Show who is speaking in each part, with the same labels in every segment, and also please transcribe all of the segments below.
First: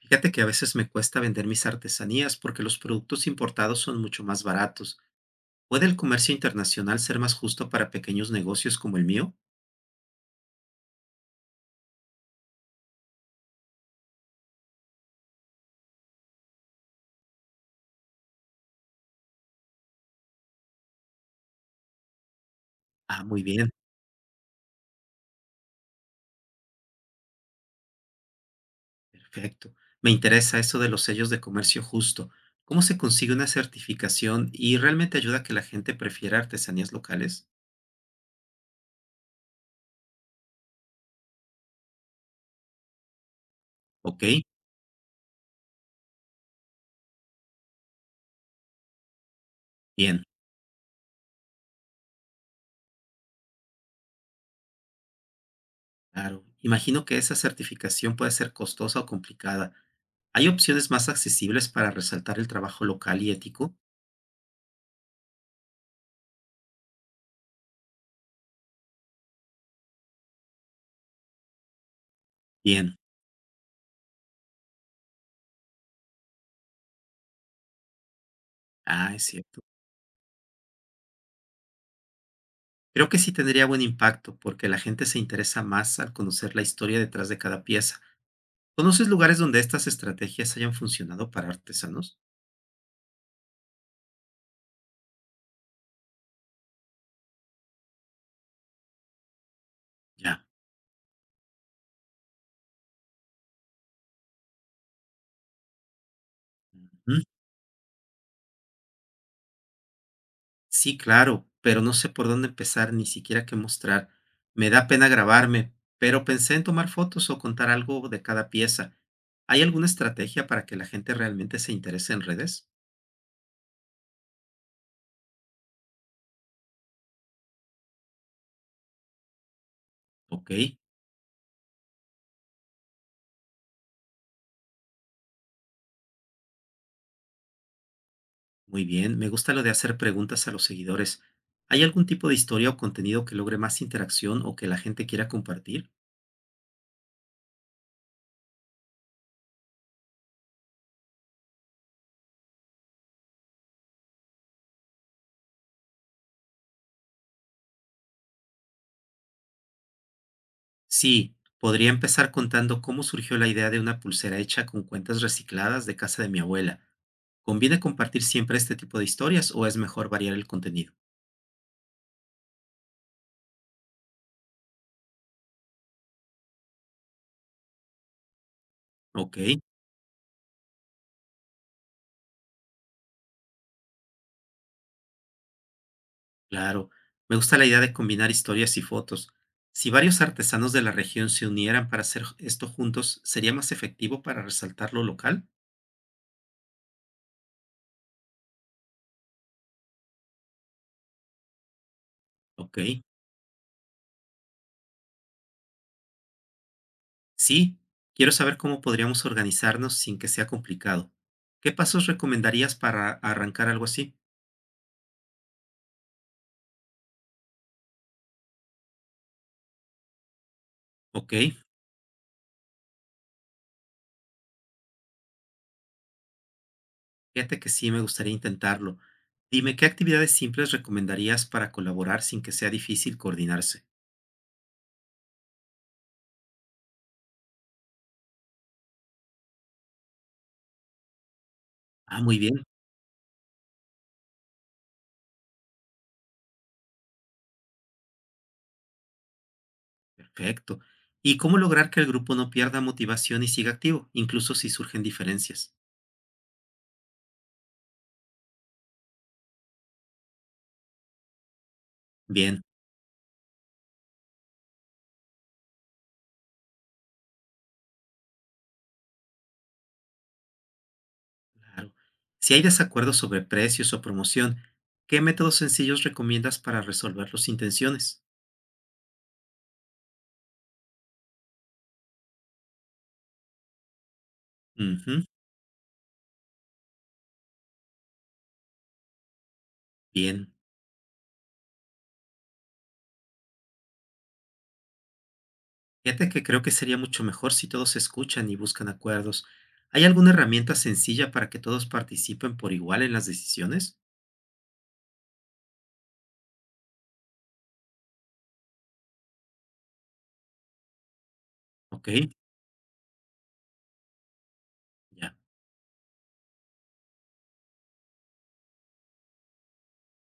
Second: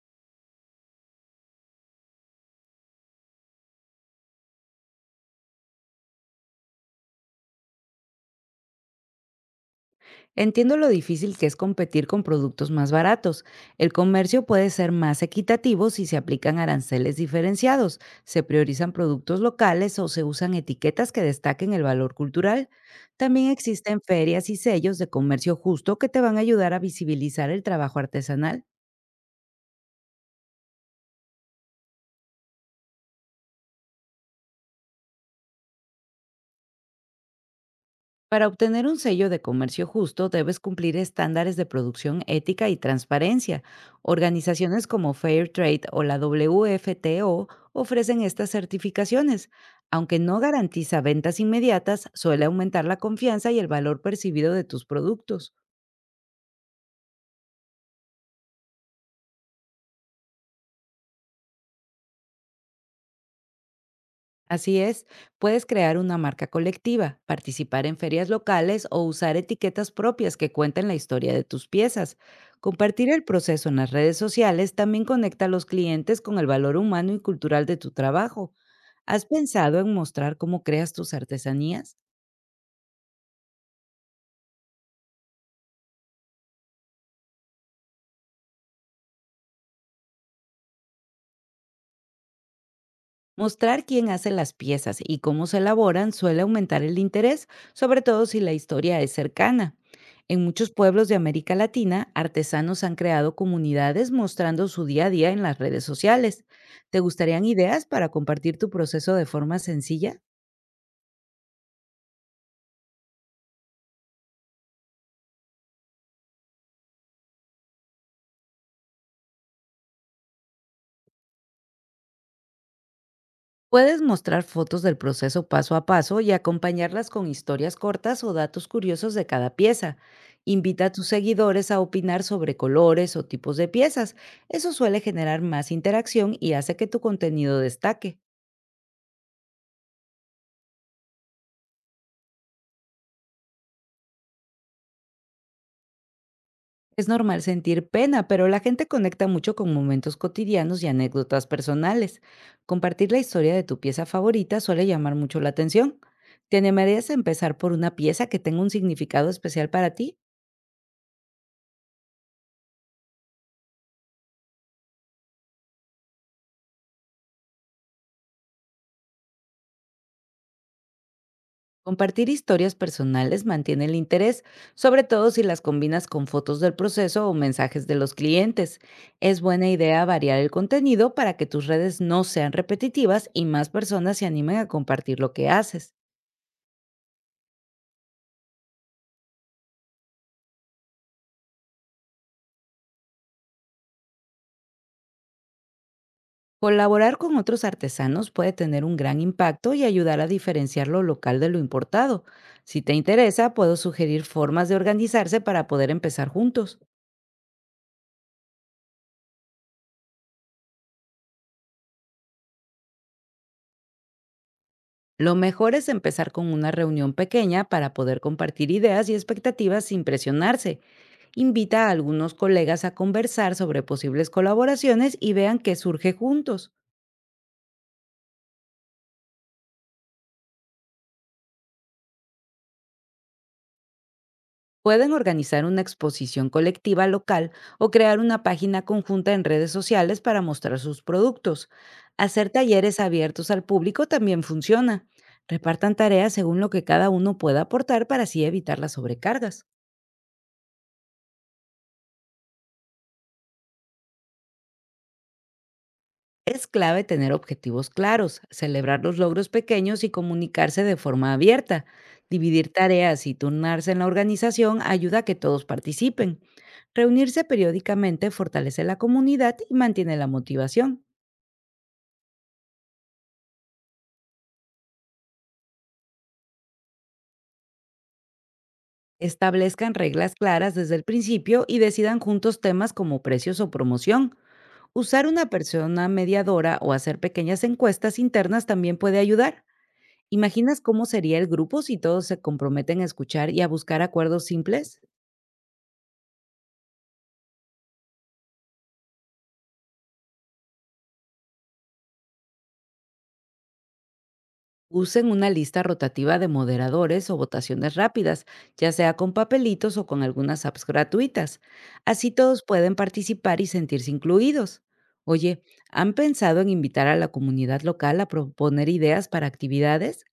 Speaker 1: Fíjate que a veces me cuesta vender mis artesanías porque los productos importados son mucho más baratos. ¿Puede el comercio internacional ser más justo para pequeños negocios como el mío?
Speaker 2: Entiendo lo difícil que es competir con productos más baratos. El comercio puede ser más equitativo si se aplican aranceles diferenciados, se priorizan productos locales o se usan etiquetas que destaquen el valor cultural.
Speaker 1: Ah, muy
Speaker 2: También
Speaker 1: bien,
Speaker 2: existen ferias y sellos de comercio justo que te van a ayudar a visibilizar el trabajo artesanal.
Speaker 1: perfecto. Me interesa eso de los sellos de comercio justo. ¿Cómo se consigue una certificación y realmente ayuda a que la gente prefiera artesanías locales?
Speaker 2: Para obtener un sello de comercio justo, debes cumplir estándares de producción ética y transparencia.
Speaker 1: Ok,
Speaker 2: Organizaciones como Fairtrade o la WFTO ofrecen estas certificaciones. Aunque
Speaker 1: bien,
Speaker 2: no garantiza ventas inmediatas, suele aumentar la confianza y el valor percibido de tus productos.
Speaker 1: claro. Imagino que esa certificación puede ser costosa o complicada. ¿Hay opciones más accesibles para resaltar el trabajo local y ético?
Speaker 2: Así es, puedes crear una marca colectiva, participar en ferias locales o usar etiquetas propias que cuenten la historia de tus piezas.
Speaker 1: Bien,
Speaker 2: Compartir el proceso en las redes sociales también conecta a los clientes con el valor humano y cultural de tu trabajo.
Speaker 1: ah, es
Speaker 2: ¿Has
Speaker 1: cierto.
Speaker 2: pensado en mostrar cómo creas tus artesanías?
Speaker 1: Creo que sí tendría buen impacto, porque la gente se interesa más al conocer la historia detrás de cada pieza. ¿Conoces lugares donde estas estrategias hayan funcionado para artesanos?
Speaker 2: Mostrar quién hace las piezas y cómo se elaboran suele aumentar el interés, sobre todo si la historia es cercana. En
Speaker 1: Ya.
Speaker 2: muchos pueblos de América Latina, artesanos han creado comunidades mostrando su día a día en las redes sociales. ¿Te
Speaker 1: Ujú.
Speaker 2: gustarían ideas para compartir tu proceso de forma sencilla?
Speaker 1: Sí, claro, pero no sé por dónde empezar, ni siquiera qué mostrar. Me da pena grabarme, pero pensé en tomar fotos o contar algo de cada pieza. ¿Hay alguna estrategia para que la gente realmente se interese en redes?
Speaker 2: Puedes mostrar fotos del proceso paso a paso y acompañarlas con historias cortas o datos curiosos de cada pieza.
Speaker 1: Ok.
Speaker 2: Invita a tus seguidores a opinar sobre colores o tipos de piezas. Eso suele generar más interacción y hace que tu contenido destaque.
Speaker 1: Muy bien, me gusta lo de hacer preguntas a los seguidores. ¿Hay algún tipo de historia o contenido que logre más interacción o que la gente quiera compartir?
Speaker 2: Es normal sentir pena, pero la gente conecta mucho con momentos cotidianos y anécdotas personales. Compartir la historia de tu pieza favorita suele llamar mucho la atención. ¿Te animarías a empezar por una pieza que tenga un significado especial para ti?
Speaker 1: Sí, podría empezar contando cómo surgió la idea de una pulsera hecha con cuentas recicladas de casa de mi abuela. ¿Conviene compartir siempre este tipo de historias o es mejor variar el contenido?
Speaker 2: Compartir historias personales mantiene el interés, sobre todo si las combinas con fotos del proceso o mensajes de los clientes.
Speaker 1: Ok,
Speaker 2: Es buena idea variar el contenido para que tus redes no sean repetitivas y más personas se animen a compartir lo que haces.
Speaker 1: claro. Me gusta la idea de combinar historias y fotos. Si varios artesanos de la región se unieran para hacer esto juntos, ¿sería más efectivo para resaltar lo local?
Speaker 2: Colaborar con otros artesanos puede tener un gran impacto y ayudar a diferenciar lo local de lo importado.
Speaker 1: Ok.
Speaker 2: Si te interesa, puedo sugerir formas de organizarse para poder empezar juntos.
Speaker 1: Sí, quiero saber cómo podríamos organizarnos sin que sea complicado. ¿Qué pasos recomendarías para arrancar algo así?
Speaker 2: Lo mejor es empezar con una reunión pequeña para poder compartir ideas y expectativas sin presionarse.
Speaker 1: Ok,
Speaker 2: Invita a algunos colegas a conversar sobre posibles colaboraciones y vean qué surge juntos.
Speaker 1: fíjate que sí, me gustaría intentarlo. Dime, ¿qué actividades simples recomendarías para colaborar sin que sea difícil coordinarse?
Speaker 2: Pueden organizar una exposición colectiva local o crear una página conjunta en redes sociales para mostrar sus productos.
Speaker 1: Ah, muy
Speaker 2: Hacer
Speaker 1: bien,
Speaker 2: talleres abiertos al público también funciona. Repartan tareas según lo que cada uno pueda aportar para así evitar las sobrecargas.
Speaker 1: perfecto. ¿Y cómo lograr que el grupo no pierda motivación y siga activo, incluso si surgen diferencias?
Speaker 2: Es clave tener objetivos claros, celebrar los logros pequeños y comunicarse de forma abierta.
Speaker 1: Bien,
Speaker 2: Dividir tareas y turnarse en la organización ayuda a que todos participen. Reunirse periódicamente fortalece la comunidad y mantiene la motivación.
Speaker 1: claro. Si hay desacuerdos sobre precios o promoción, ¿qué métodos sencillos recomiendas para resolver las intenciones?
Speaker 2: Establezcan reglas claras desde el principio y decidan juntos temas como precios o promoción.
Speaker 1: Ujú,
Speaker 2: Usar una persona mediadora o hacer pequeñas encuestas internas también puede ayudar.
Speaker 1: bien.
Speaker 2: ¿Imaginas cómo sería el grupo si todos se comprometen a escuchar y a buscar acuerdos simples?
Speaker 1: Fíjate que creo que sería mucho mejor si todos escuchan y buscan acuerdos. ¿Hay alguna herramienta sencilla para que todos participen por igual en las decisiones?
Speaker 2: Usen una lista rotativa de moderadores o votaciones rápidas, ya sea con papelitos o con algunas apps gratuitas.
Speaker 1: Ok,
Speaker 2: Así todos pueden participar y sentirse incluidos.
Speaker 1: ya.
Speaker 2: Oye, ¿han pensado en invitar a la comunidad local a proponer ideas para actividades?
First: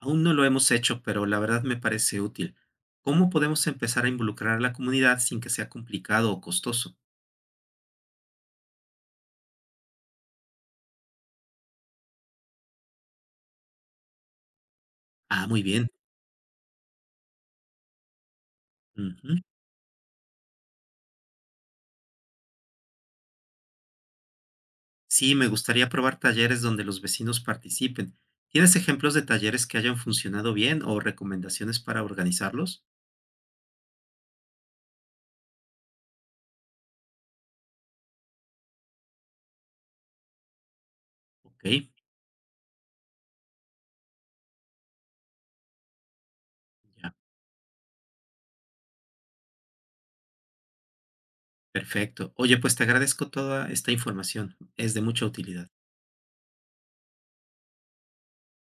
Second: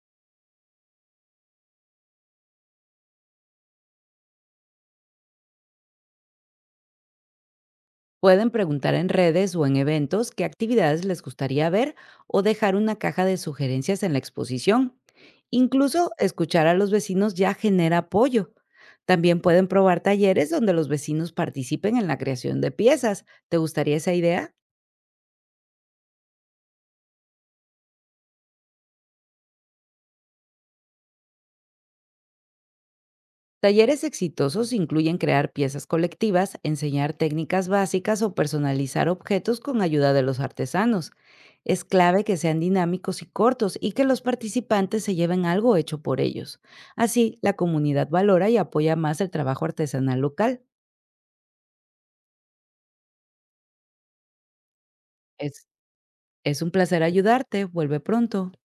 Speaker 1: Aún no lo hemos hecho, pero la verdad me parece útil. ¿Cómo podemos empezar a involucrar a la comunidad sin que sea complicado o costoso?
Speaker 2: Pueden preguntar en redes o en eventos qué actividades les gustaría ver o dejar una caja de sugerencias en la exposición.
Speaker 1: Ah, muy bien.
Speaker 2: Incluso escuchar a los vecinos ya genera apoyo.
Speaker 1: Ujú.
Speaker 2: También pueden probar talleres donde los vecinos participen en la creación de piezas. ¿Te gustaría esa idea?
Speaker 1: Sí, me gustaría probar talleres donde los vecinos participen. ¿Tienes ejemplos de talleres que hayan funcionado bien o recomendaciones para organizarlos?
Speaker 2: Talleres exitosos incluyen crear piezas colectivas, enseñar técnicas básicas o personalizar objetos con ayuda de los artesanos.
Speaker 1: Ok,
Speaker 2: Es clave que sean dinámicos y cortos y que los participantes se lleven algo hecho por ellos.
Speaker 1: ya.
Speaker 2: Así, la comunidad valora y apoya más el trabajo artesanal local.
Speaker 1: Perfecto. Oye, pues te agradezco toda esta información. Es de mucha
Speaker 2: Es,
Speaker 1: utilidad.
Speaker 2: es un placer ayudarte. Vuelve pronto.